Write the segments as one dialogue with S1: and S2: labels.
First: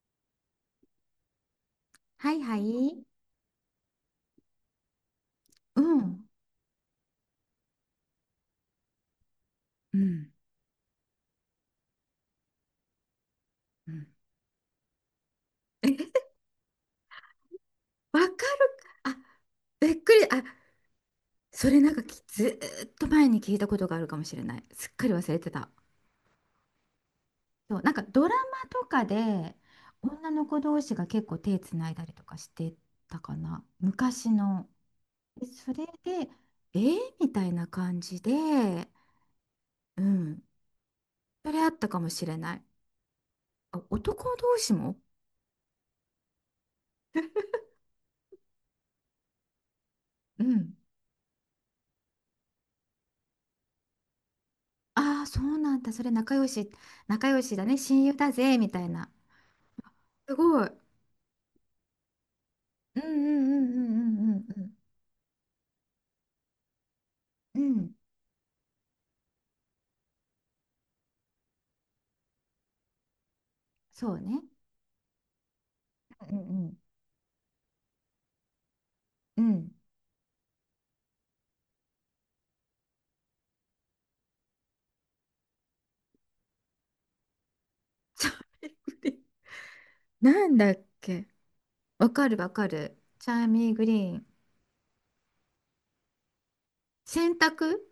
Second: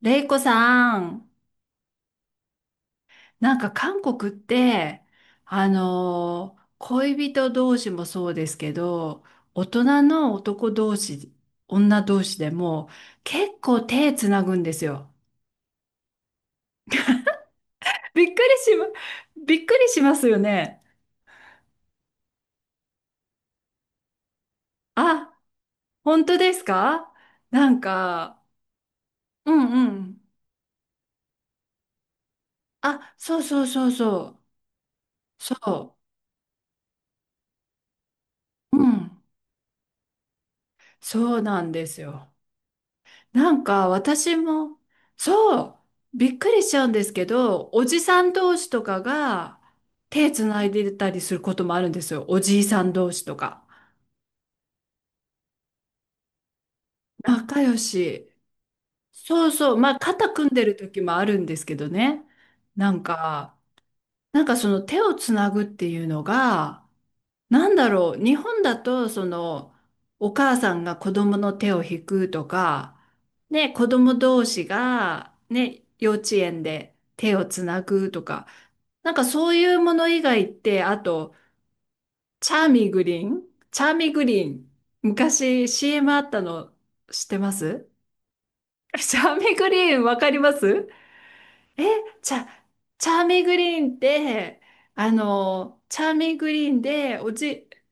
S1: レイコさん、
S2: はいはい。
S1: 韓国って、
S2: うん。
S1: 恋人同士もそうですけど、大
S2: う
S1: 人の
S2: ん。
S1: 男同士、女同士でも結構
S2: うん。
S1: 手つなぐんですよ。
S2: え、わか
S1: びっ
S2: る
S1: くりしま、
S2: か。あ、
S1: びっくり
S2: びっ
S1: しま
S2: くり。
S1: すよ
S2: あ、
S1: ね。
S2: それなんかずーっと前に聞いたことがあるかもしれない。すっかり忘
S1: あ、
S2: れてた。
S1: 本当ですか？な
S2: そ
S1: ん
S2: う、なんかドラ
S1: か、
S2: マとか
S1: う
S2: で
S1: んうん。
S2: 女の子同士が結構手つないだりとかして
S1: あ、
S2: たか
S1: そうそ
S2: な。
S1: うそう
S2: 昔
S1: そう。
S2: の。でそれ
S1: そ
S2: で、えー、みたいな感じで、
S1: う。うん。
S2: うん。
S1: そう
S2: そ
S1: な
S2: れあ
S1: ん
S2: っ
S1: で
S2: たか
S1: す
S2: もし
S1: よ。
S2: れない。あ、
S1: 私
S2: 男同士
S1: も、
S2: も。
S1: そう、びっくりしちゃうんですけど、おじさん同士とかが手
S2: う
S1: つない
S2: ん。
S1: でたりすることもあるんですよ。おじいさん同士とか。
S2: ああ、そうなんだ。それ仲良し、仲良し
S1: 仲
S2: だ
S1: 良
S2: ね。親友
S1: し。
S2: だぜ、みたいな。
S1: そうそう、まあ肩
S2: す
S1: 組ん
S2: ご
S1: で
S2: い。
S1: る時もあるんですけどね。な
S2: う
S1: ん
S2: んうん
S1: か、
S2: うんうんうんう
S1: そ
S2: ん
S1: の手をつなぐっていうのが、
S2: うん。
S1: なん
S2: う
S1: だ
S2: ん。
S1: ろう、日本だと、その、お母さんが子供の手を引くとか、ね、子
S2: そ
S1: 供
S2: うね。
S1: 同士が、ね、幼
S2: う
S1: 稚
S2: んう
S1: 園
S2: ん
S1: で手をつなぐとか、なんか
S2: う
S1: そ
S2: ん。う
S1: うい
S2: ん。
S1: うもの以外って、あと、チャーミーグリーンチャーミーグリーン。昔 CM あったの知ってます？
S2: チャーミ ーグリー
S1: チャーミーグリーンわ
S2: ン。
S1: かり
S2: な
S1: ま
S2: んだっ
S1: す？
S2: け。
S1: え、
S2: わか
S1: チ
S2: る
S1: ャ、
S2: わかる。
S1: チャー
S2: チ
S1: ミー
S2: ャー
S1: グ
S2: ミー
S1: リ
S2: グ
S1: ーンっ
S2: リーン。
S1: て、あの、チャーミーグリーンでお
S2: 洗
S1: じ、
S2: 濯。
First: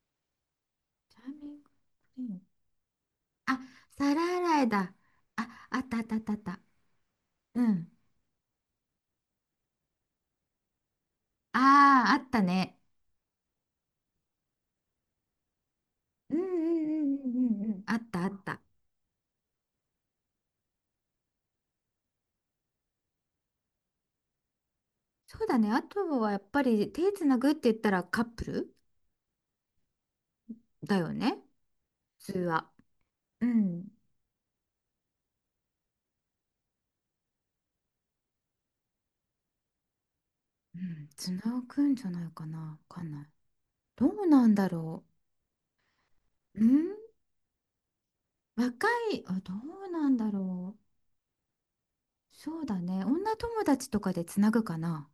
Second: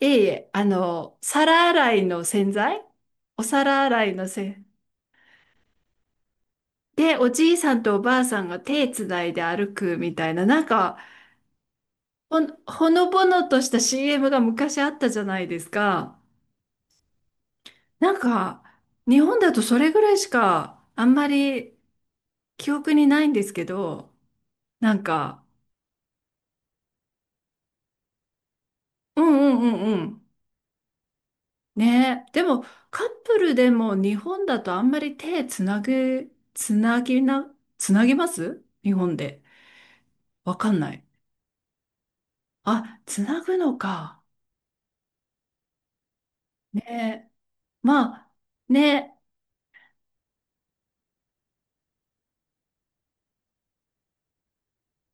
S1: いえいえ、あ
S2: チ
S1: の、
S2: ャーミー
S1: 皿
S2: グ
S1: 洗い
S2: リ
S1: の
S2: ーン。
S1: 洗剤。お
S2: あ、
S1: 皿洗い
S2: 皿
S1: の
S2: 洗
S1: 洗。
S2: いだ。あ、あったあったあったあった。
S1: で、おじい
S2: う
S1: さん
S2: ん。
S1: とおばあさんが手つないで歩くみたいな、なんか、
S2: ああ、あったね。
S1: ほのぼのとした CM が昔あったじゃないですか。
S2: うん。あっ
S1: なん
S2: たあった。
S1: か、日本だとそれぐらいしか、あんまり記憶にないんですけど、なん
S2: そ
S1: か、
S2: うだね。あとはやっぱり手つなぐって言ったらカップル
S1: うんうんうんうん。
S2: だよね、
S1: ねえ。
S2: 普通
S1: でも、
S2: は。
S1: カップ
S2: う
S1: ルで
S2: ん。
S1: も日本だとあんまり手つなぐ、つなぎな、つなぎます？日本で。わか
S2: う
S1: んない。
S2: ん、つなぐんじゃないかな。わ
S1: あ、
S2: かん
S1: つ
S2: ない。
S1: なぐの
S2: ど
S1: か。
S2: うなんだろう。うん、
S1: ね。まあ、
S2: 若
S1: ね。
S2: い、あ、どうなんだろう。そうだね。女友達とかでつなぐかな。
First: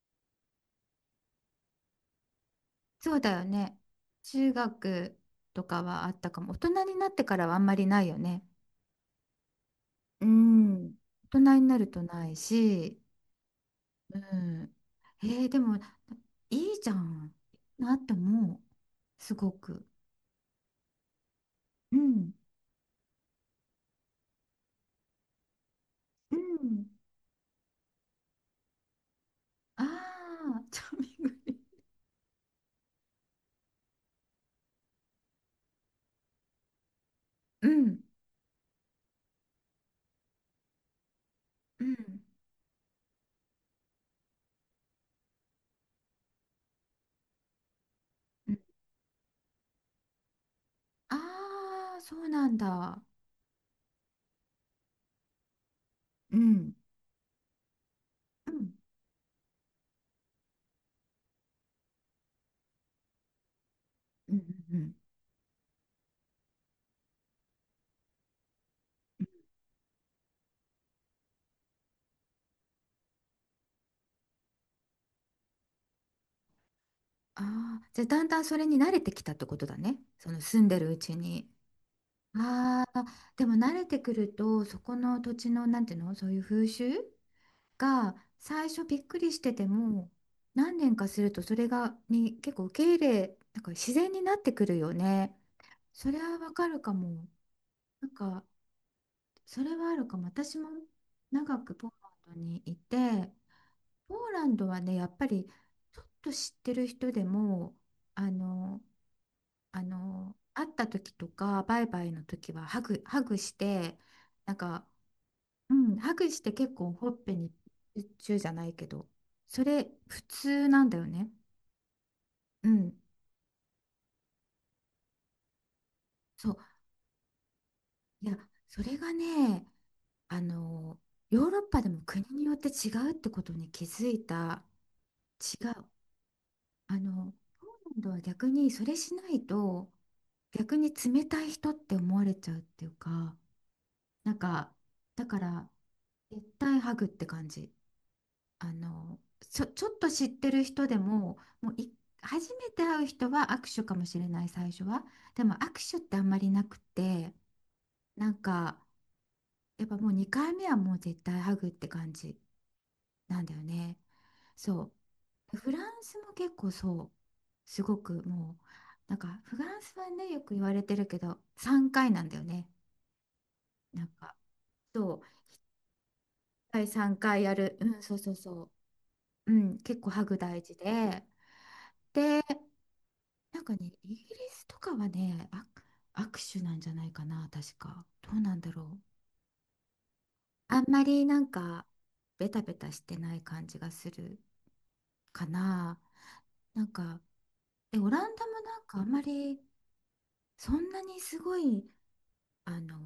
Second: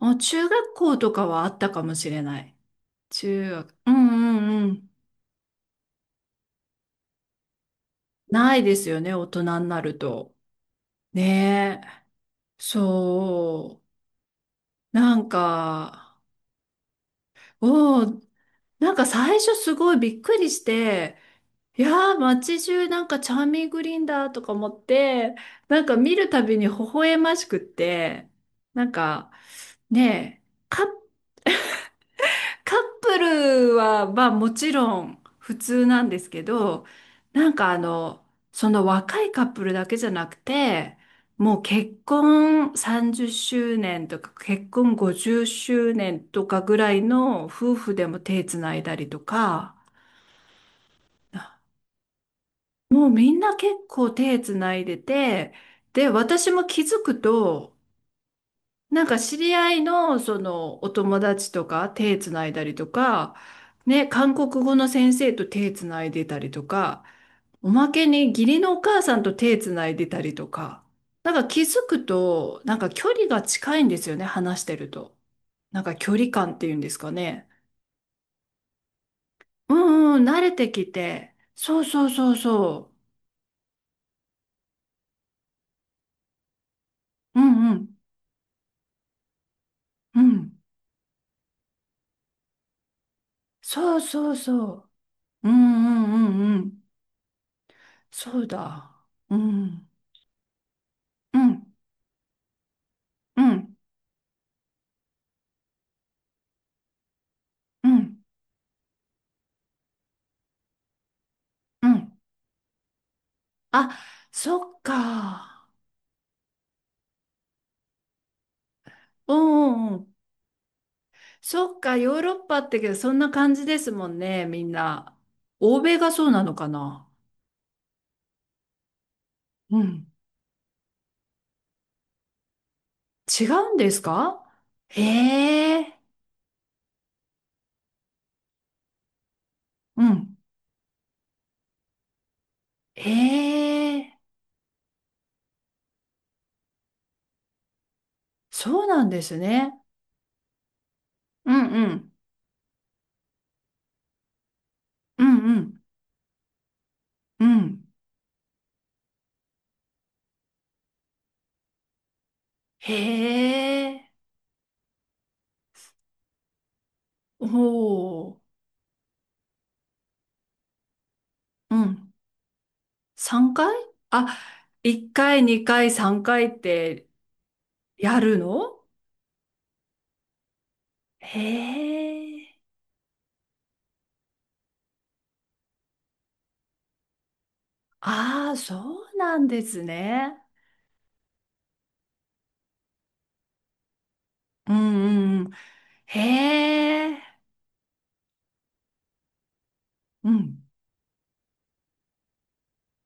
S1: あ、中学校とかはあったかもしれない。
S2: そうだよ
S1: 中学。
S2: ね。
S1: うんう
S2: 中
S1: んうん。
S2: 学とかはあったかも。大人になってからはあんまりないよね。
S1: ないですよね、大人になる
S2: う
S1: と。
S2: ん。大人にな
S1: ね
S2: ると
S1: え。
S2: ないし。
S1: そ
S2: うん。
S1: う。なん
S2: でも、
S1: か、
S2: いいじゃん。な
S1: お
S2: って
S1: お、
S2: 思う。
S1: なんか最
S2: すご
S1: 初す
S2: く。
S1: ごいびっくりして、い
S2: う
S1: やー、
S2: ん。
S1: 街中なんかチャーミングリンダーとか思って、なんか見る
S2: う
S1: たびに微
S2: ん。
S1: 笑ましくって、なんか、
S2: あ
S1: ねえ、
S2: あ、チ
S1: カッ
S2: ャーミング。
S1: カップルは、まあもちろん普通なんですけど、なん
S2: う
S1: かあ
S2: ん、
S1: の、その若いカップルだけじゃなくて、もう
S2: う
S1: 結
S2: ん、
S1: 婚30周年とか結婚50周年とかぐらいの夫婦でも手
S2: う
S1: つ
S2: ん、
S1: ないだりとか、
S2: ああ、そうなんだ。
S1: もうみんな結構手つないでて、で、
S2: う
S1: 私も
S2: ん、
S1: 気づくと、
S2: うん、
S1: なんか知り合いのそのお友達とか手つないだりとか、ね、韓
S2: うん、
S1: 国語
S2: う
S1: の
S2: ん。
S1: 先生と手つないでたりとか、おまけに義理のお母さん
S2: うん。
S1: と手つないでたりとか、なんか気づくと、なんか距離が近いんですよね、話してると。なんか距離感っていうんですかね。
S2: ああ、じゃあだんだんそれに慣れてきたってこと
S1: う
S2: だね。
S1: んうん、
S2: そ
S1: 慣
S2: の
S1: れ
S2: 住ん
S1: て
S2: で
S1: き
S2: るうち
S1: て。
S2: に。
S1: そうそうそう
S2: あ
S1: そ
S2: あ、でも慣れてくると、そこの土地の、なんていうの、そういう風習
S1: う。うんうん、
S2: が最初びっくりしてても、
S1: うん。
S2: 何年かするとそれに結構受け入れ、なんか自
S1: そう
S2: 然に
S1: そ
S2: な
S1: う
S2: ってくる
S1: そ
S2: よね。
S1: う。うんう
S2: それ
S1: ん
S2: は
S1: う
S2: わ
S1: んう
S2: かる
S1: ん。
S2: かも。なん
S1: そ
S2: か、
S1: うだ。う
S2: それ
S1: ん、
S2: はあるかも。私も
S1: う
S2: 長
S1: ん、
S2: くポーランドにいて、
S1: うん。
S2: ポーランドはね、やっぱりちょっと知ってる人でも、
S1: うん、
S2: あの、あの、会った時とか、バイ
S1: う
S2: バイ
S1: ん。
S2: の時はハグして、
S1: あ、
S2: なん
S1: そっ
S2: か、
S1: か。
S2: うん、ハグして結構ほっぺにチューじゃないけど、
S1: う
S2: そ
S1: んう
S2: れ
S1: んうん。
S2: 普通なんだよね。
S1: そっか、ヨーロッパっ
S2: う
S1: てけど、
S2: ん、
S1: そんな感じですもんね、みんな。欧米がそうな
S2: そ
S1: の
S2: う。
S1: かな。
S2: いや、それがね、
S1: うん。
S2: あの、ヨーロッパでも国によって違うってこ
S1: 違
S2: とに
S1: うん
S2: 気
S1: です
S2: づい
S1: か？
S2: た。違
S1: へ
S2: う。
S1: え。
S2: あの、ポーランドは逆にそれしないと
S1: うん。
S2: 逆に冷たい人って思われちゃうっていうか、
S1: へえ。
S2: なんか、だから絶対ハグって感じ。あ
S1: そうなん
S2: の、
S1: ですね。
S2: ちょっと知ってる人でも、
S1: う
S2: も
S1: ん
S2: う
S1: う
S2: い、
S1: ん。
S2: 初めて会う人は握手かもしれない、最初は。
S1: うん
S2: でも
S1: うん
S2: 握手ってあんまりなくて、
S1: うん。
S2: なんか、やっぱもう2回目はもう絶対ハグって感じ
S1: へ
S2: なんだよね。
S1: え。
S2: そう。フランスも結構そう、
S1: お
S2: すごく
S1: お。
S2: もう、なんかフランスはね、よく言われてるけど
S1: う
S2: 3回
S1: ん。
S2: なんだよね。
S1: 3回？
S2: なんか
S1: あ、1
S2: そう、
S1: 回、2回、3回っ
S2: 第
S1: て
S2: 3回やる。うん、そう
S1: や
S2: そう
S1: る
S2: そ
S1: の？
S2: う。うん、結構ハグ大事で、
S1: へ
S2: で、
S1: え。
S2: なんかね、イギリスとかはね、握手なんじゃないかな、確か。どう
S1: あ
S2: な
S1: あ、
S2: んだろう。
S1: そうなんですね。
S2: あんまりなんかベタベタしてない感じがする
S1: うんうん
S2: か
S1: うん。
S2: な。なん
S1: へ
S2: か、
S1: え。
S2: でオランダもなんかあんまり
S1: うん。
S2: そんなにすごい、あの、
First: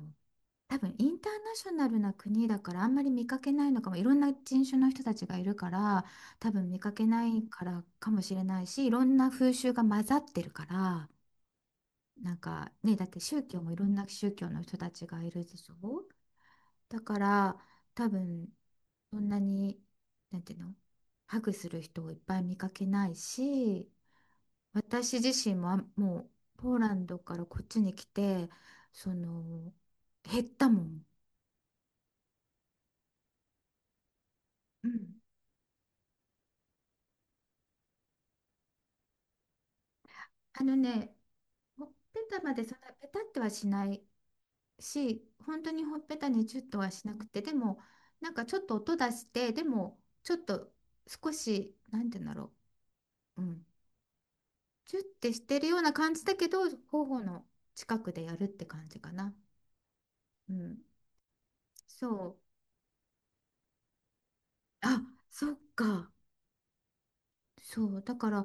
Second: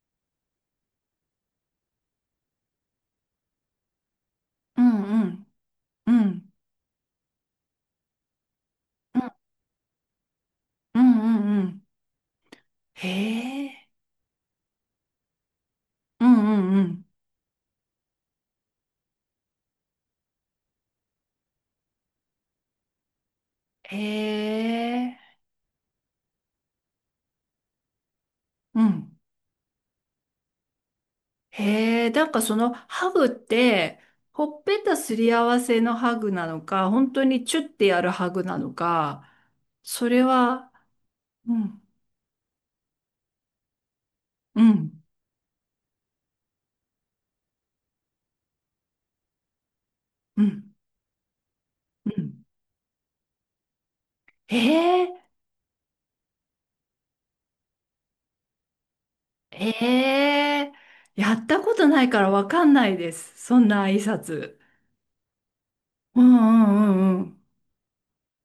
S2: 多分インターナショナルな国だからあんまり見かけないのかも。いろんな人種
S1: う
S2: の
S1: ん
S2: 人た
S1: う
S2: ちがい
S1: ん
S2: るから
S1: う
S2: 多
S1: ん。
S2: 分見かけないからかもしれないし、いろん
S1: うん
S2: な風習が混ざってるか
S1: う
S2: ら、
S1: んうんうん。
S2: なんかね、
S1: へ
S2: だって宗教も
S1: え。
S2: いろんな宗教の人たちがいるでしょ。
S1: うんうんう
S2: だ
S1: ん。
S2: から多分そんなに、なんていうの、ハグする人をいっぱい見かけないし、
S1: へ
S2: 私
S1: え。
S2: 自身も、もう、ポーランドからこっちに来て、
S1: うん。
S2: その、減ったもん。
S1: へえ。なんかそのハグって、ほっぺ
S2: う
S1: た
S2: ん。
S1: すり合わせのハグなのか、本当にチュッてやるハグなのか、それ
S2: あ
S1: は、
S2: のね、
S1: うん
S2: ほっぺたまでそんなペタってはしない
S1: うん
S2: し、本当にほっぺたにチュッとはしなくて、でも、なんかちょっと音出して、でも、ちょっ
S1: う
S2: と
S1: ん
S2: 少し、なん
S1: う
S2: て言う
S1: ん。
S2: んだろう、うん、
S1: へ
S2: チュッ
S1: え。
S2: てしてるような感じだけど、頬の近くでやるって感じかな。
S1: え
S2: う
S1: え、
S2: ん、
S1: やったことな
S2: そ
S1: いから
S2: う。
S1: わかんないです。そんな挨拶。
S2: あ、そっか。
S1: うんうんうんうん。
S2: そう。だから、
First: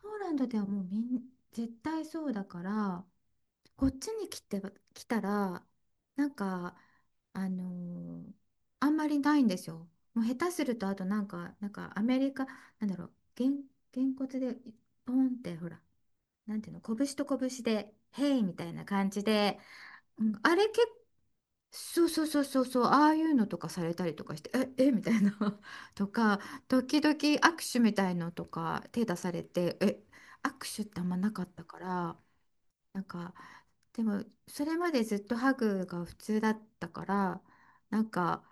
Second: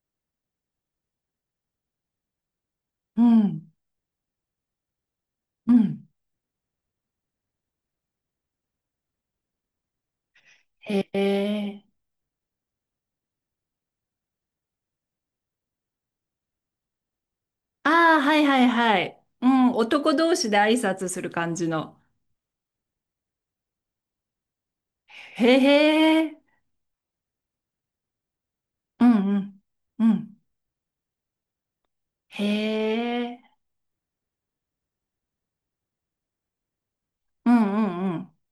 S2: ポーランドではもうみん、絶対そうだから、
S1: うん
S2: こっちに来て、来たら、
S1: うん。
S2: なんか、あのーあんまりないんですよ。もう下手すると、あと
S1: へ
S2: なんか、なん
S1: え。
S2: かアメリカ、なんだろう、げんこつで、ポンって、ほら、なんていうの、拳と拳で、
S1: ああ、は
S2: ヘイ
S1: い
S2: み
S1: は
S2: た
S1: い
S2: いな
S1: は
S2: 感
S1: い。
S2: じ
S1: う
S2: で、
S1: ん、男
S2: うん、
S1: 同士
S2: あ
S1: で
S2: れ
S1: 挨
S2: 結構、
S1: 拶する感じの。
S2: そうそう、ああいうのとかされたりとかして、え、えみたいな
S1: へ
S2: と
S1: え。
S2: か、時々握手みたいのとか
S1: う
S2: 手
S1: ん
S2: 出さ
S1: う
S2: れ
S1: ん
S2: て、え、
S1: うん。
S2: 握手ってあんまなかったから、
S1: へ
S2: なんか、
S1: え。
S2: でもそれまでずっとハグが普通だったから、
S1: うんう
S2: なん
S1: んうん。
S2: か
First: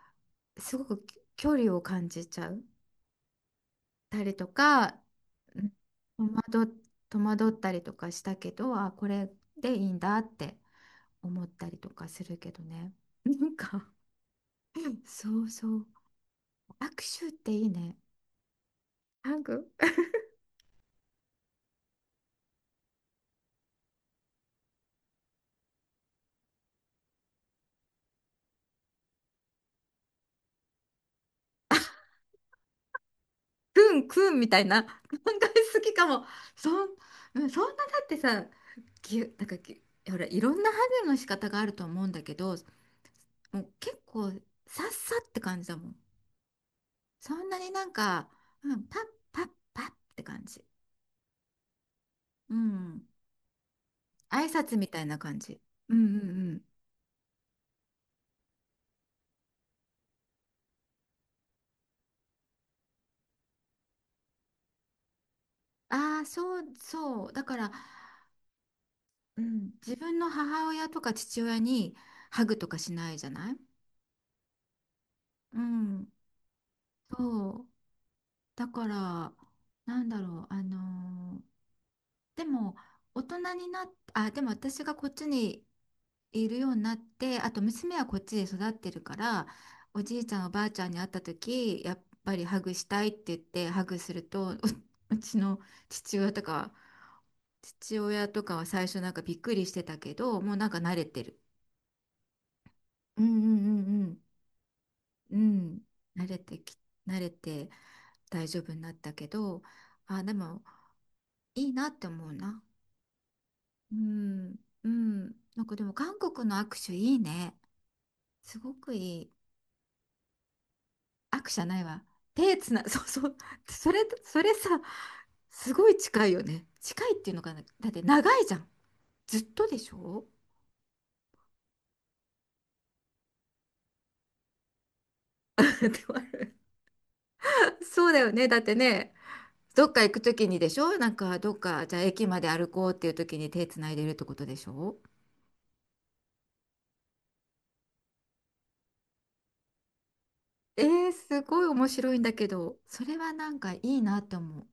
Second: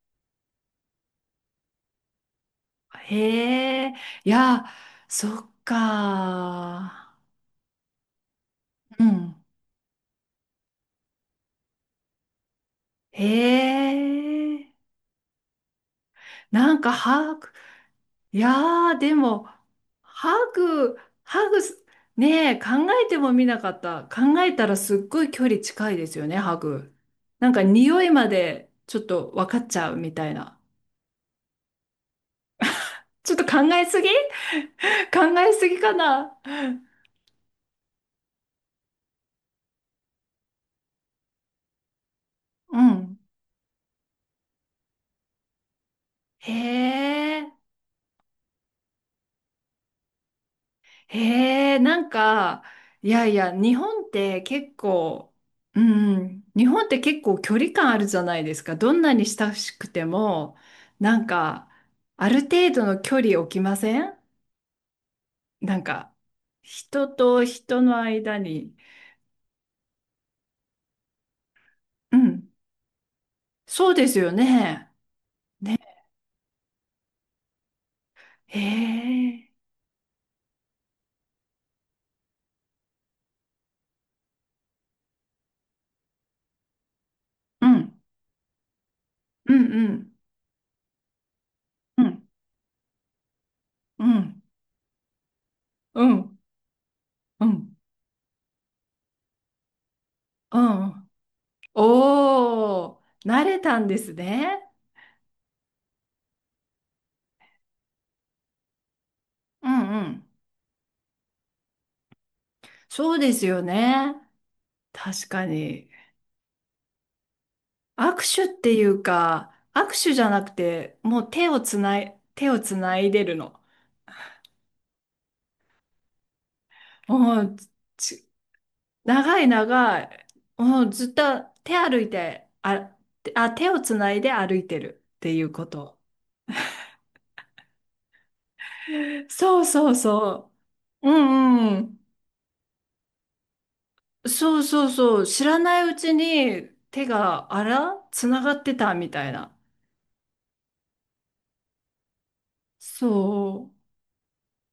S2: すごく距離を感じちゃう
S1: へえ。
S2: た
S1: い
S2: りと
S1: や、
S2: か、
S1: そっ
S2: うん、戸惑っ、
S1: か。
S2: 戸惑ったりとかしたけど、あ
S1: う
S2: これ
S1: ん。
S2: でいいんだって思ったりとかするけどね。
S1: へ
S2: なんか、
S1: え。
S2: そうそう。
S1: なんか、
S2: 握手っ
S1: は、
S2: ていいね。
S1: いやー、で
S2: ハ
S1: も、
S2: グ。
S1: ハグ、ハグす、ねえ、えてもみなかった。考えたらすっごい距離近いですよね、ハグ。なんか匂いまでちょっと分かっちゃうみたいな。ちょっと考
S2: く
S1: えすぎ
S2: んくんみたいな。考
S1: 考え
S2: え
S1: すぎ
S2: すぎ
S1: か
S2: かも。
S1: な？
S2: そん、うん、そんなだってさ、なんかほら、いろんなハグの仕方があると思うんだけど、
S1: うん。
S2: もう結構さっさって感じだもん。
S1: へ
S2: そん
S1: え。
S2: なになんか、うん、パッって感じ。
S1: へえ、なん
S2: う
S1: か、
S2: ん。
S1: 日本って
S2: 挨
S1: 結
S2: 拶みたいな
S1: 構、
S2: 感じ。
S1: う
S2: うんうんう
S1: ん、
S2: ん。
S1: 日本って結構距離感あるじゃないですか。どんなに親しくても、なんか、ある程度の距離置きません？なんか、
S2: ああ、そう
S1: 人
S2: そう。だ
S1: と
S2: から、
S1: 人の間に。
S2: うん、自分の母親とか父親に
S1: う
S2: ハ
S1: ん、
S2: グとかしないじゃない。
S1: そうですよね。
S2: うん。そう。
S1: へ
S2: だから、
S1: え、
S2: なんだろう、でも、大人になっあでも私がこっちにいるようになって、あと
S1: う
S2: 娘
S1: ん、
S2: はこっちで育ってるから、
S1: うん、う
S2: お
S1: ん、
S2: じいちゃんおばあちゃんに会った時や
S1: う
S2: っ
S1: ん、
S2: ぱりハグしたいって言ってハグ
S1: う
S2: する
S1: ん、
S2: と、ううちの
S1: う
S2: 父親
S1: ん、
S2: とか
S1: うん、
S2: 父親とかは最初なんかびっくりしてたけど、もう
S1: う
S2: なんか慣れ
S1: ん。
S2: てる。
S1: おー、
S2: うんう
S1: 慣れ
S2: ん
S1: たんで
S2: う
S1: す
S2: ん
S1: ね。
S2: うんうん慣れてき慣れて大丈夫になったけど、
S1: うん、う
S2: あ
S1: ん。
S2: でもいいなって思うな。
S1: そうですよ
S2: う
S1: ね。
S2: ん、う
S1: 確
S2: ん。
S1: か
S2: なんかで
S1: に。
S2: も韓国の握手いいね。
S1: 握手っ
S2: す
S1: て
S2: ご
S1: い
S2: く
S1: う
S2: いい。
S1: か、握手じゃなくて、もう
S2: 握手じゃないわ。
S1: 手
S2: 手
S1: を
S2: つ
S1: つ
S2: な、
S1: な
S2: そう
S1: いで
S2: そ
S1: る
S2: う。
S1: の。
S2: それさ、すごい近いよね。近いっていう
S1: も
S2: のか
S1: う、
S2: な。だって
S1: ち
S2: 長いじゃん。ず
S1: 長
S2: っ
S1: い
S2: とでし
S1: 長
S2: ょ。
S1: い。もうずっと手歩いて、あ、あ、手をつないで歩いてるっていうこ
S2: で
S1: と。
S2: もそうだよね。だってね、
S1: そう
S2: ど
S1: そ
S2: っ
S1: う
S2: か行くとき
S1: そ
S2: にでしょ、な
S1: う。う
S2: んかどっ
S1: んう
S2: か、じ
S1: ん。
S2: ゃあ駅まで歩こうっていうときに手つないでるってことで
S1: そう
S2: し
S1: そう
S2: ょ。
S1: そう。知らないうちに手が、あら、つながってたみたいな。
S2: えー、すごい面白いんだけど、それはなん
S1: そ
S2: かい
S1: う。
S2: いなって思う。